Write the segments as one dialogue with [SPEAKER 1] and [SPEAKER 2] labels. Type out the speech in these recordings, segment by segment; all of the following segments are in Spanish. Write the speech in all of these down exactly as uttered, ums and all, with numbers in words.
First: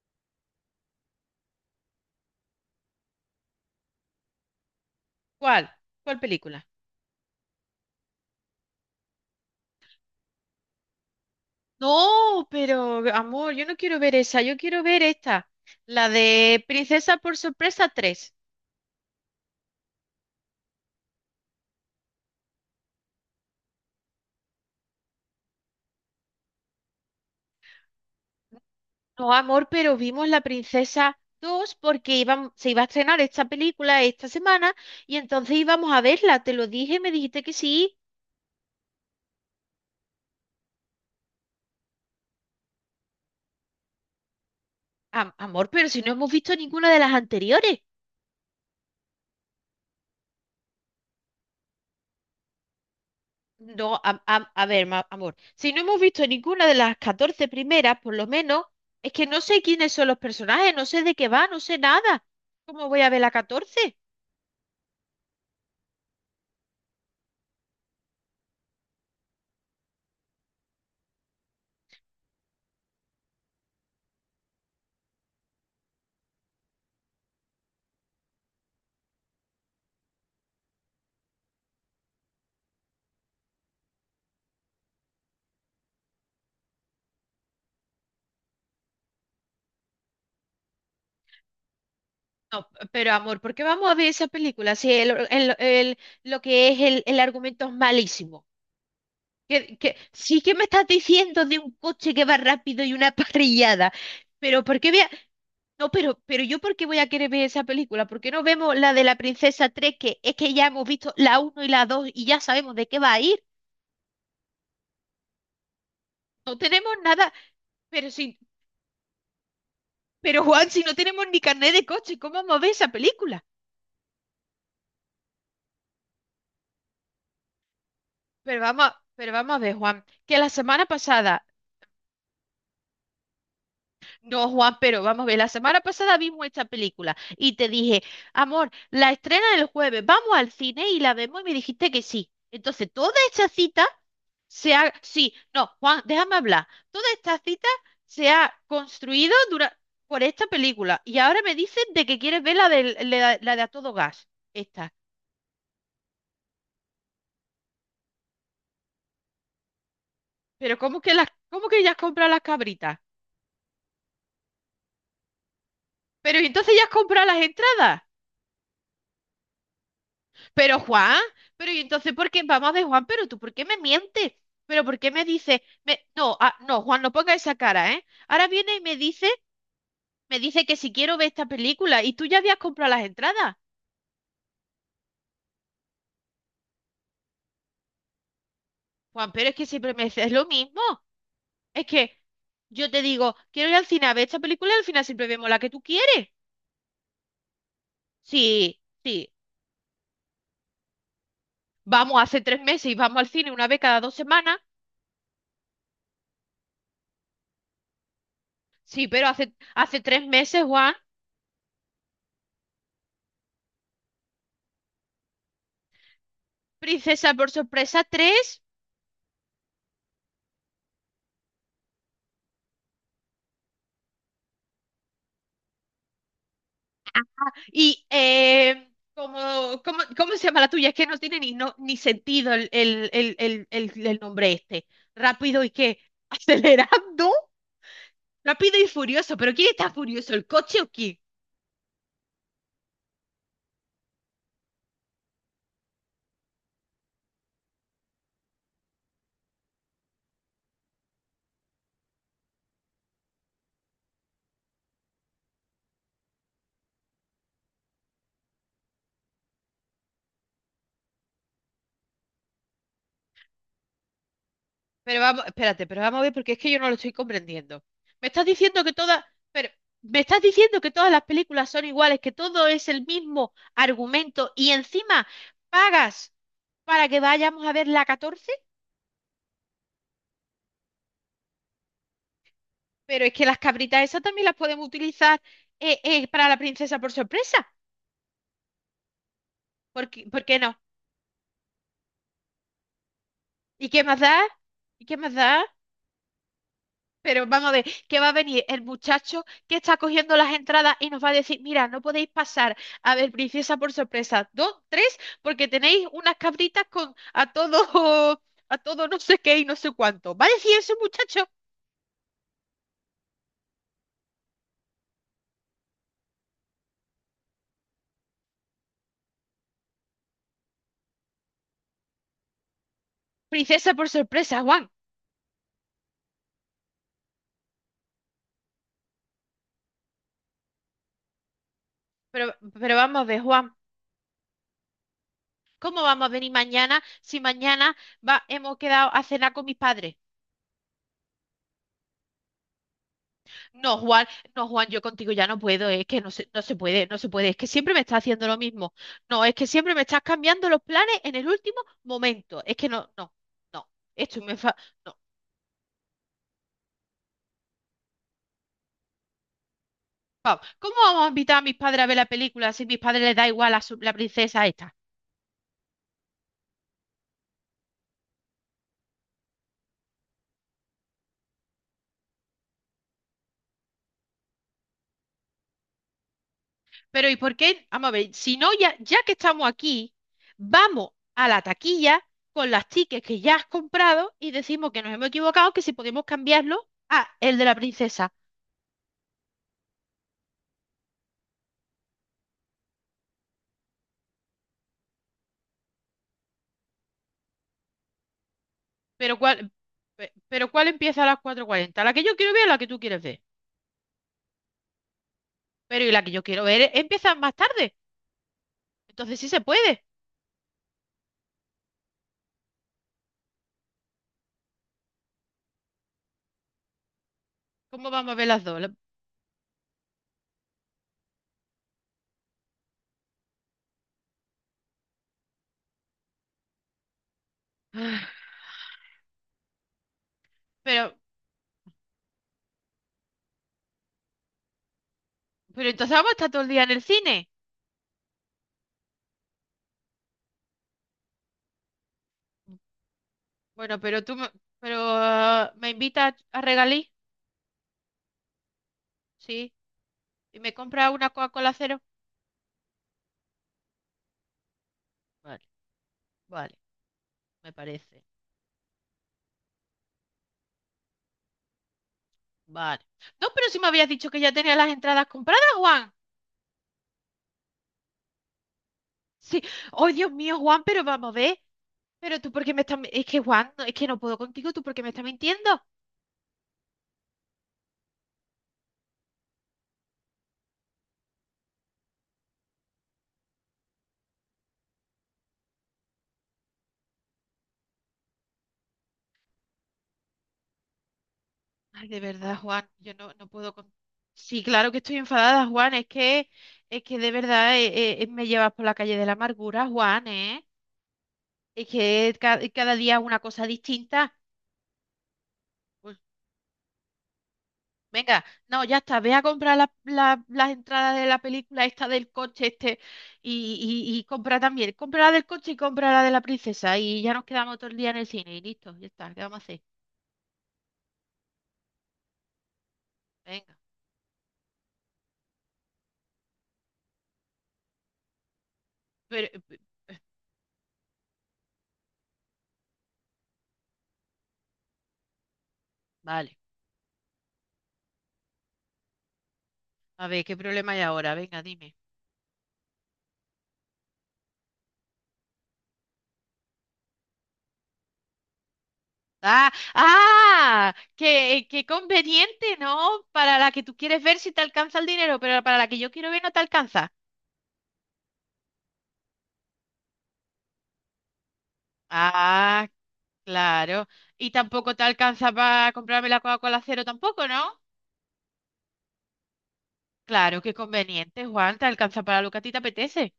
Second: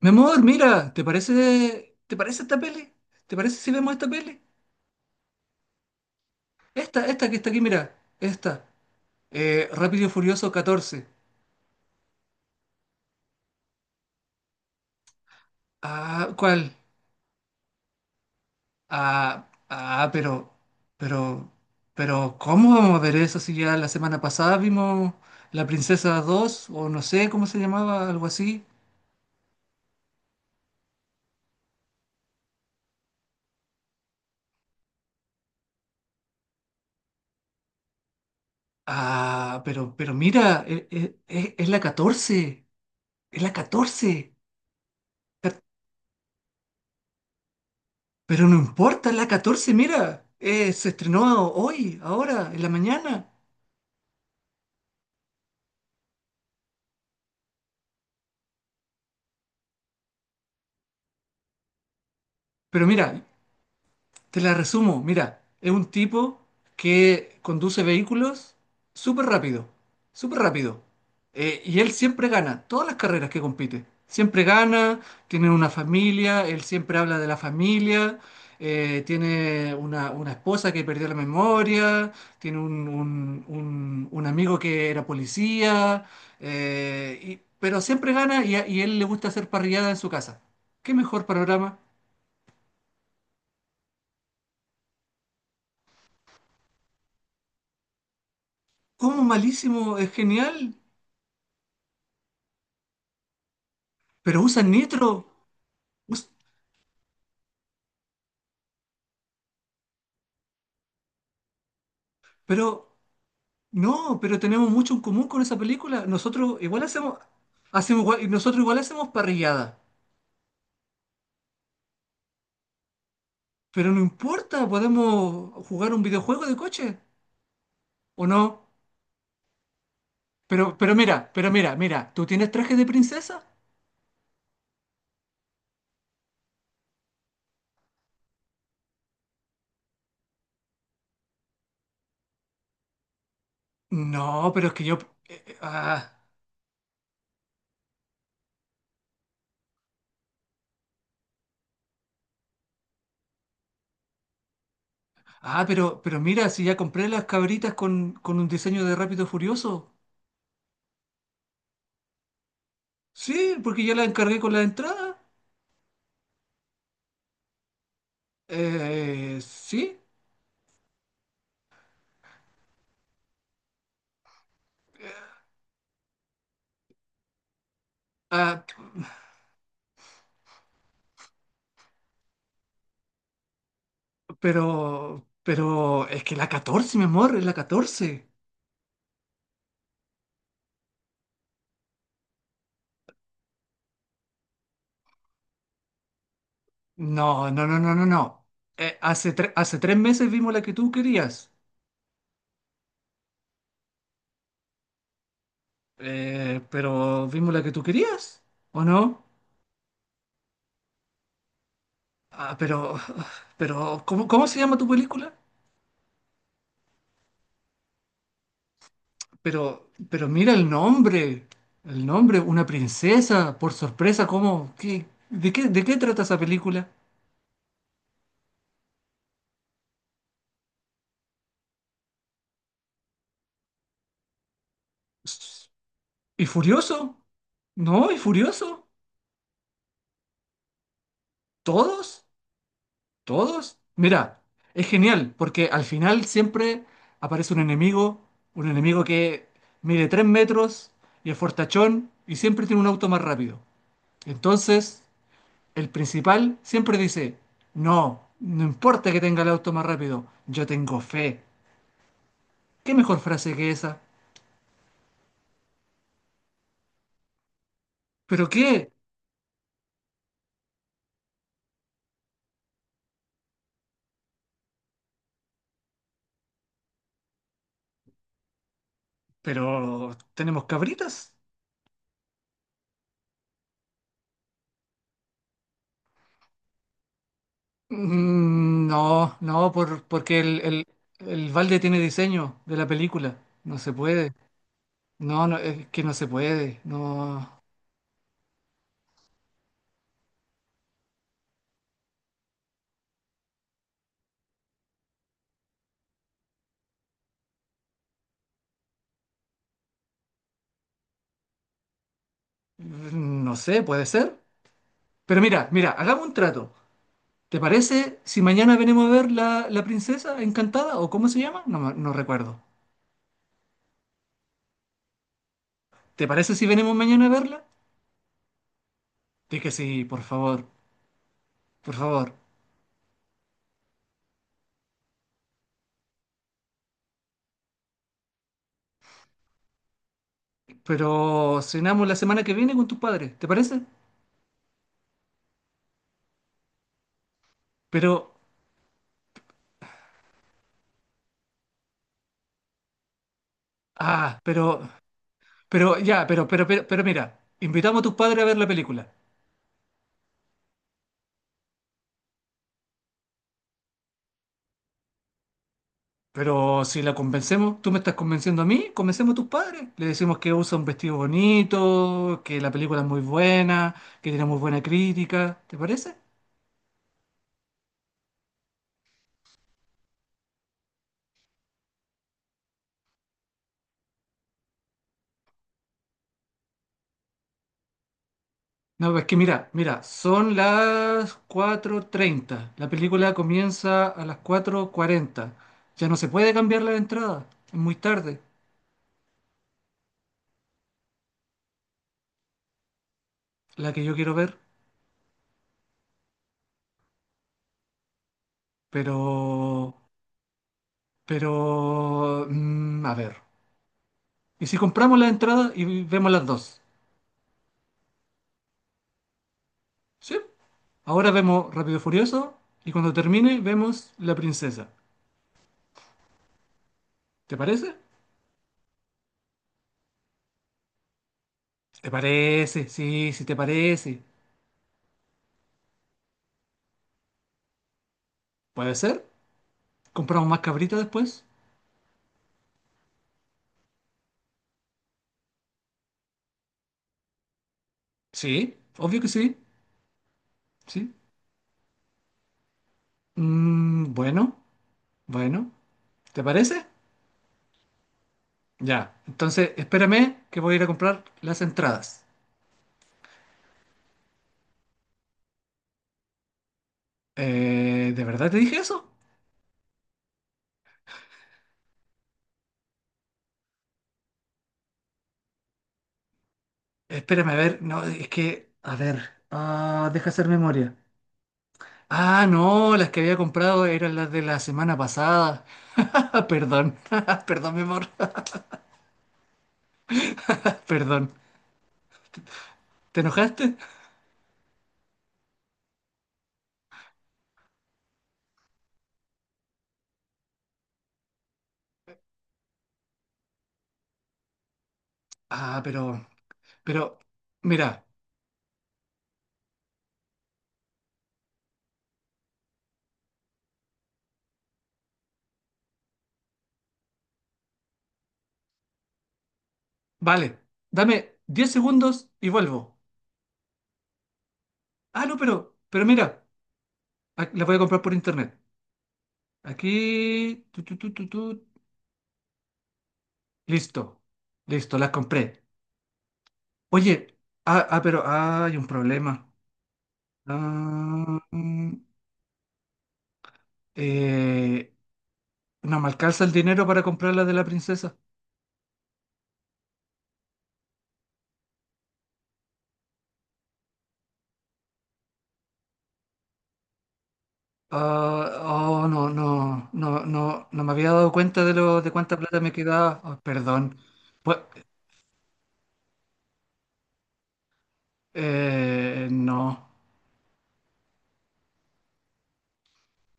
[SPEAKER 1] Mi amor, mira, ¿te parece, te parece esta peli? ¿Te parece si vemos esta peli?
[SPEAKER 2] ¿Cuál? ¿Cuál película?
[SPEAKER 1] Esta, esta que está aquí, mira, esta. Eh, Rápido y Furioso catorce?
[SPEAKER 2] No, pero amor, yo no quiero ver esa, yo quiero ver esta, la
[SPEAKER 1] Ah,
[SPEAKER 2] de
[SPEAKER 1] ¿cuál?
[SPEAKER 2] Princesa por Sorpresa tres.
[SPEAKER 1] Ah, ah, pero, pero, pero, ¿cómo vamos a ver eso si ya la semana pasada vimos La Princesa dos o no sé cómo se llamaba, algo así?
[SPEAKER 2] No, amor, pero vimos La Princesa dos porque iban- se iba a estrenar esta película esta semana y entonces íbamos a verla, te lo dije, me dijiste que sí.
[SPEAKER 1] Ah, pero, pero mira, e- e- e- es, la catorce, es la catorce.
[SPEAKER 2] Am- amor, pero si no hemos visto ninguna de las anteriores.
[SPEAKER 1] Pero no importa, es la catorce, mira, eh, se estrenó hoy, ahora, en la mañana.
[SPEAKER 2] No, a, a- a ver, ma- amor, si no hemos visto ninguna de las catorce primeras, por lo menos, es que no sé quiénes son los personajes, no sé de qué va, no sé nada.
[SPEAKER 1] Pero
[SPEAKER 2] ¿Cómo voy
[SPEAKER 1] mira,
[SPEAKER 2] a ver la catorce?
[SPEAKER 1] te la resumo, mira, es un tipo que conduce vehículos súper rápido, súper rápido. Eh, y él siempre gana, todas las carreras que compite. Siempre gana, tiene una familia, él siempre habla de la familia, eh, tiene una, una esposa que perdió la memoria, tiene un, un- un- un amigo que era policía, eh, y- pero siempre gana y a y él le gusta hacer parrillada en su casa. ¿Qué mejor panorama?
[SPEAKER 2] No, pero amor, ¿por qué vamos a ver esa película si el, el- el- lo que es el, el argumento es malísimo?
[SPEAKER 1] ¿Cómo
[SPEAKER 2] Que, que,
[SPEAKER 1] malísimo? Es
[SPEAKER 2] sí, que me
[SPEAKER 1] genial.
[SPEAKER 2] estás diciendo de un coche que va rápido y una parrillada.
[SPEAKER 1] Pero
[SPEAKER 2] Pero
[SPEAKER 1] usan
[SPEAKER 2] ¿por qué, voy
[SPEAKER 1] nitro.
[SPEAKER 2] No, pero,
[SPEAKER 1] us-
[SPEAKER 2] pero yo, ¿por qué voy a querer ver esa película? ¿Por qué no vemos la de la princesa tres? Que es que ya hemos visto la uno y la dos y ya sabemos de
[SPEAKER 1] pero
[SPEAKER 2] qué va a ir.
[SPEAKER 1] no, pero tenemos mucho en común con esa película.
[SPEAKER 2] No
[SPEAKER 1] Nosotros igual
[SPEAKER 2] tenemos
[SPEAKER 1] hacemos,
[SPEAKER 2] nada,
[SPEAKER 1] hacemos
[SPEAKER 2] pero
[SPEAKER 1] igual-
[SPEAKER 2] si,
[SPEAKER 1] y nosotros igual hacemos parrillada.
[SPEAKER 2] pero Juan, si no tenemos ni carnet de coche, ¿cómo vamos a ver esa película?
[SPEAKER 1] Pero no importa, podemos jugar un videojuego de coche o
[SPEAKER 2] Pero
[SPEAKER 1] no.
[SPEAKER 2] vamos, a- pero vamos a ver, Juan, que la
[SPEAKER 1] Pero,
[SPEAKER 2] semana
[SPEAKER 1] pero mira,
[SPEAKER 2] pasada.
[SPEAKER 1] pero mira, mira, ¿tú tienes traje de princesa?
[SPEAKER 2] No, Juan, pero vamos a ver, la semana pasada vimos esta película y te dije, amor, la estrena el jueves, vamos al cine y la vemos y me dijiste que sí. Entonces, toda esta cita
[SPEAKER 1] No, pero es
[SPEAKER 2] se
[SPEAKER 1] que
[SPEAKER 2] ha...
[SPEAKER 1] yo.
[SPEAKER 2] Sí,
[SPEAKER 1] eh, eh,
[SPEAKER 2] no, Juan,
[SPEAKER 1] ah,
[SPEAKER 2] déjame hablar. Toda esta cita se ha construido dura- por esta película y ahora me dicen de que quieres ver la de, la, la de A Todo Gas, esta.
[SPEAKER 1] ah, pero, pero mira, si ya compré las cabritas con, con un diseño de Rápido y Furioso.
[SPEAKER 2] Pero ¿cómo que las, cómo que ya has comprado las cabritas?
[SPEAKER 1] Sí, porque ya las encargué con la entrada.
[SPEAKER 2] Pero ¿y entonces ya has comprado las entradas?
[SPEAKER 1] Eh, sí.
[SPEAKER 2] Pero Juan, pero y entonces, ¿por qué? Vamos a ver, Juan, pero tú, ¿por qué me mientes? ¿Pero por qué me dice? Me... No, ah, no, Juan, no ponga esa cara, ¿eh? Ahora
[SPEAKER 1] Ah,
[SPEAKER 2] viene y me dice, me dice que si quiero ver esta película y tú ya habías comprado las entradas.
[SPEAKER 1] Pero, pero es que la catorce, mi amor, es la catorce.
[SPEAKER 2] Juan, pero es que siempre me dices lo mismo. Es que yo te digo, quiero ir al cine a ver esta película y al final siempre vemos la que tú quieres.
[SPEAKER 1] No, no, no, no, no, no.
[SPEAKER 2] Sí,
[SPEAKER 1] Eh,
[SPEAKER 2] sí.
[SPEAKER 1] hace, tre- hace tres meses vimos la que tú querías.
[SPEAKER 2] Vamos, hace tres meses y vamos al cine una vez cada dos semanas.
[SPEAKER 1] Eh, pero vimos la que tú querías, ¿o
[SPEAKER 2] Sí,
[SPEAKER 1] no?
[SPEAKER 2] pero hace, hace tres meses, Juan.
[SPEAKER 1] Ah, pero, pero, ¿cómo, cómo se llama tu película?
[SPEAKER 2] Princesa por Sorpresa tres.
[SPEAKER 1] Pero, pero mira el nombre. El nombre, una princesa, por sorpresa, ¿cómo? ¿Qué, de qué, de qué trata esa película?
[SPEAKER 2] Y eh, como, como- ¿cómo se llama la tuya? Es que no tiene ni, no, ni sentido el, el, el, el, el, el nombre este. Rápido y qué,
[SPEAKER 1] ¿Y Furioso?
[SPEAKER 2] acelerando.
[SPEAKER 1] ¿No? ¿Y
[SPEAKER 2] Rápido
[SPEAKER 1] Furioso?
[SPEAKER 2] y Furioso. ¿Pero quién está furioso? ¿El coche o quién?
[SPEAKER 1] ¿Todos? ¿Todos? Mira, es genial, porque al final siempre aparece un enemigo, un enemigo que mide tres metros y es fortachón y siempre tiene un auto más rápido. Entonces, el principal siempre dice, no, no importa que tenga el auto más rápido, yo tengo fe. ¿Qué mejor frase que esa?
[SPEAKER 2] Pero vamos, espérate, pero vamos a ver porque es que yo no lo estoy comprendiendo. Me estás
[SPEAKER 1] ¿Pero
[SPEAKER 2] diciendo
[SPEAKER 1] qué?
[SPEAKER 2] que todas, pero me estás diciendo que todas las películas son iguales, que todo es el mismo argumento y encima pagas para que vayamos a ver la catorce.
[SPEAKER 1] ¿Pero tenemos cabritas?
[SPEAKER 2] Pero es que las cabritas esas también las podemos utilizar, eh, eh, para la princesa por sorpresa.
[SPEAKER 1] Mm, No, no, por-
[SPEAKER 2] ¿Por qué,
[SPEAKER 1] porque
[SPEAKER 2] por qué
[SPEAKER 1] el,
[SPEAKER 2] no?
[SPEAKER 1] el, el balde tiene diseño de la película, no
[SPEAKER 2] ¿Y
[SPEAKER 1] se
[SPEAKER 2] qué más
[SPEAKER 1] puede.
[SPEAKER 2] da? ¿Y qué más
[SPEAKER 1] No, no,
[SPEAKER 2] da?
[SPEAKER 1] es que no se puede.
[SPEAKER 2] Pero
[SPEAKER 1] No,
[SPEAKER 2] vamos a ver, ¿qué va a venir el muchacho que está cogiendo las entradas y nos va a decir, mira, no podéis pasar a ver princesa por sorpresa dos, tres, porque tenéis unas cabritas con a todo, a todo no sé qué y no sé cuánto? ¿Va a decir ese muchacho?
[SPEAKER 1] no sé, puede ser. Pero mira, mira, hagamos un trato. ¿Te parece si mañana venimos a ver la, la princesa encantada o cómo se llama? No, me- no recuerdo.
[SPEAKER 2] Princesa por Sorpresa, Juan.
[SPEAKER 1] ¿Te parece si venimos mañana a verla? Di que sí, por favor, por favor.
[SPEAKER 2] Pero, pero vamos a ver, Juan. ¿Cómo vamos a venir mañana si mañana va- hemos quedado a cenar con mis padres?
[SPEAKER 1] Pero cenamos la semana que viene con tus padres, ¿te parece?
[SPEAKER 2] No, Juan, no, Juan, yo contigo ya no puedo, es que no se, no se puede, no se puede, es que siempre me
[SPEAKER 1] Pero,
[SPEAKER 2] estás haciendo lo mismo. No, es que siempre me estás cambiando los planes en el último momento. Es que no, no, no,
[SPEAKER 1] ah,
[SPEAKER 2] esto me fa...
[SPEAKER 1] pero,
[SPEAKER 2] No,
[SPEAKER 1] pero, ya, pero, pero, pero, pero mira, invitamos a tus padres a ver la película.
[SPEAKER 2] vamos, ¿cómo vamos a invitar a mis padres a ver la película si a mis padres les da igual a su- la princesa esta?
[SPEAKER 1] Pero si la convencemos, tú me estás convenciendo a mí, convencemos a tus padres. Le decimos que usa un vestido bonito, que la película es muy buena, que tiene muy buena crítica. ¿Te parece?
[SPEAKER 2] Pero ¿y por qué? Vamos a ver, si no, ya, ya que estamos aquí, vamos a la taquilla con las tickets que ya has comprado y decimos que nos hemos equivocado, que si podemos cambiarlo a el de la princesa.
[SPEAKER 1] No, es que mira, mira, son las cuatro treinta. La película comienza a las cuatro cuarenta. Ya no se puede cambiar la entrada. Es muy tarde,
[SPEAKER 2] Pero ¿cuál, pe- pero ¿cuál empieza a las cuatro cuarenta? ¿La que yo quiero ver o la que tú quieres ver?
[SPEAKER 1] la que yo quiero ver.
[SPEAKER 2] Pero y la que yo quiero ver empieza más tarde.
[SPEAKER 1] Pero,
[SPEAKER 2] Entonces sí se puede.
[SPEAKER 1] pero, mm, a ver. ¿Y si compramos la entrada y vemos las dos?
[SPEAKER 2] ¿Cómo vamos a ver las dos? La-
[SPEAKER 1] ¿Sí? Ahora vemos Rápido y Furioso y cuando termine vemos La Princesa. ¿Te parece?
[SPEAKER 2] Pero,
[SPEAKER 1] ¿Te parece? Sí, sí te parece.
[SPEAKER 2] pero entonces vamos a estar todo el día en el cine.
[SPEAKER 1] ¿Puede ser? ¿Compramos más cabritas después?
[SPEAKER 2] Bueno, pero tú me, pero, ah, me invitas a regalí,
[SPEAKER 1] Sí, obvio que sí.
[SPEAKER 2] sí, y me
[SPEAKER 1] Sí.
[SPEAKER 2] compras una Coca-Cola cero.
[SPEAKER 1] Mm, bueno,
[SPEAKER 2] Vale,
[SPEAKER 1] bueno. ¿Te
[SPEAKER 2] vale,
[SPEAKER 1] parece?
[SPEAKER 2] me parece.
[SPEAKER 1] Ya. Entonces, espérame que voy a ir a comprar las entradas.
[SPEAKER 2] Vale. No, pero si me habías dicho que ya tenía las entradas compradas, Juan.
[SPEAKER 1] Eh, ¿de verdad te dije eso?
[SPEAKER 2] Sí. Oh, Dios mío, Juan, pero vamos a ver. Pero tú, ¿por qué me estás...? mi- Es que, Juan, no- es que no puedo contigo. ¿Tú por qué me estás mintiendo?
[SPEAKER 1] Espérame, a ver. No, es que, a ver. Ah, deja hacer memoria. Ah, no, las que había comprado eran las de la semana pasada. Ah, perdón, perdón, mi amor, perdón.
[SPEAKER 2] Ay, de verdad, Juan, yo
[SPEAKER 1] ¿Te
[SPEAKER 2] no, no puedo
[SPEAKER 1] enojaste?
[SPEAKER 2] con... Sí, claro que estoy enfadada, Juan. Es que, es que de verdad eh, eh, eh, me llevas por la calle de la amargura, Juan, ¿eh? Es que ca- cada día una cosa distinta.
[SPEAKER 1] Ah, pero,
[SPEAKER 2] Pues,
[SPEAKER 1] pero, mira,
[SPEAKER 2] venga, no, ya está, ve a comprar la- la- las entradas de la película esta del coche este y, y, y compra también, compra la del coche y compra la de la princesa y ya nos quedamos todo el día en el cine y listo, ya está, ¿qué vamos a hacer?
[SPEAKER 1] vale, dame diez segundos y vuelvo.
[SPEAKER 2] Venga,
[SPEAKER 1] Ah, no, pero, pero mira, ah, la voy a comprar por internet.
[SPEAKER 2] pero, eh,
[SPEAKER 1] Aquí, tu, tu, tu, tu, tu. Listo, listo, la compré.
[SPEAKER 2] vale,
[SPEAKER 1] Oye, ah, ah, pero ah, hay un problema.
[SPEAKER 2] a ver, ¿qué problema hay ahora?
[SPEAKER 1] Ah,
[SPEAKER 2] Venga,
[SPEAKER 1] mm,
[SPEAKER 2] dime.
[SPEAKER 1] eh, no me alcanza el dinero para comprar la de la princesa.
[SPEAKER 2] Ah, ah, qué, qué conveniente, ¿no? Para la que tú quieres ver si te alcanza el dinero, pero para la que yo quiero ver no te alcanza.
[SPEAKER 1] Ah, oh, no, no, no, no, no me había dado cuenta de lo de cuánta plata me
[SPEAKER 2] Ah,
[SPEAKER 1] quedaba. Oh, perdón.
[SPEAKER 2] claro. Y
[SPEAKER 1] Pues,
[SPEAKER 2] tampoco te alcanza para comprarme la Coca-Cola cero tampoco, ¿no?
[SPEAKER 1] eh, no.
[SPEAKER 2] Claro, qué conveniente, Juan, te alcanza para lo que a ti te apetece.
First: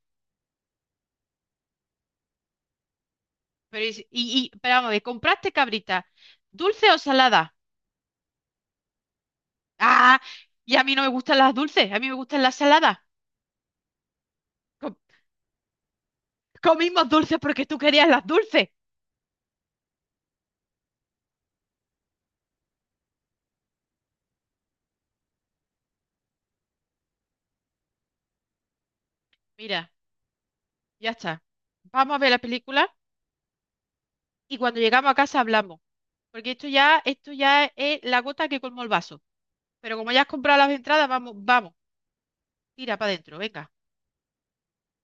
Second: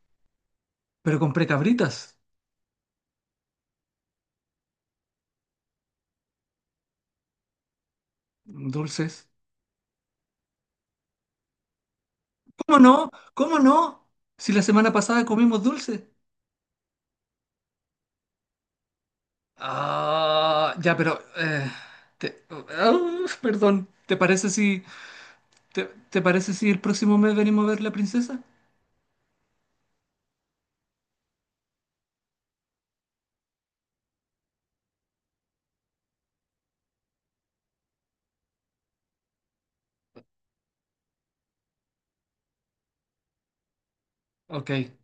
[SPEAKER 1] Pero compré cabritas,
[SPEAKER 2] Pero, y, y, y- pero vamos a ver, ¿compraste cabrita? ¿Dulce o salada?
[SPEAKER 1] dulces.
[SPEAKER 2] Ah, y a mí no me gustan las dulces, a mí me gustan las
[SPEAKER 1] ¿Cómo
[SPEAKER 2] saladas.
[SPEAKER 1] no? ¿Cómo no? Si la semana
[SPEAKER 2] Com-
[SPEAKER 1] pasada comimos dulces.
[SPEAKER 2] Comimos dulces porque tú querías las dulces.
[SPEAKER 1] Ah, ya, pero eh, te- ah, perdón. ¿Te parece si te, te parece si el próximo mes venimos a ver la princesa?
[SPEAKER 2] Mira, ya está. Vamos a ver la película y cuando llegamos a casa hablamos. Porque esto ya, esto ya es la gota que colmó el vaso. Pero como ya has comprado las entradas, vamos, vamos, tira para adentro, venga.
[SPEAKER 1] OK.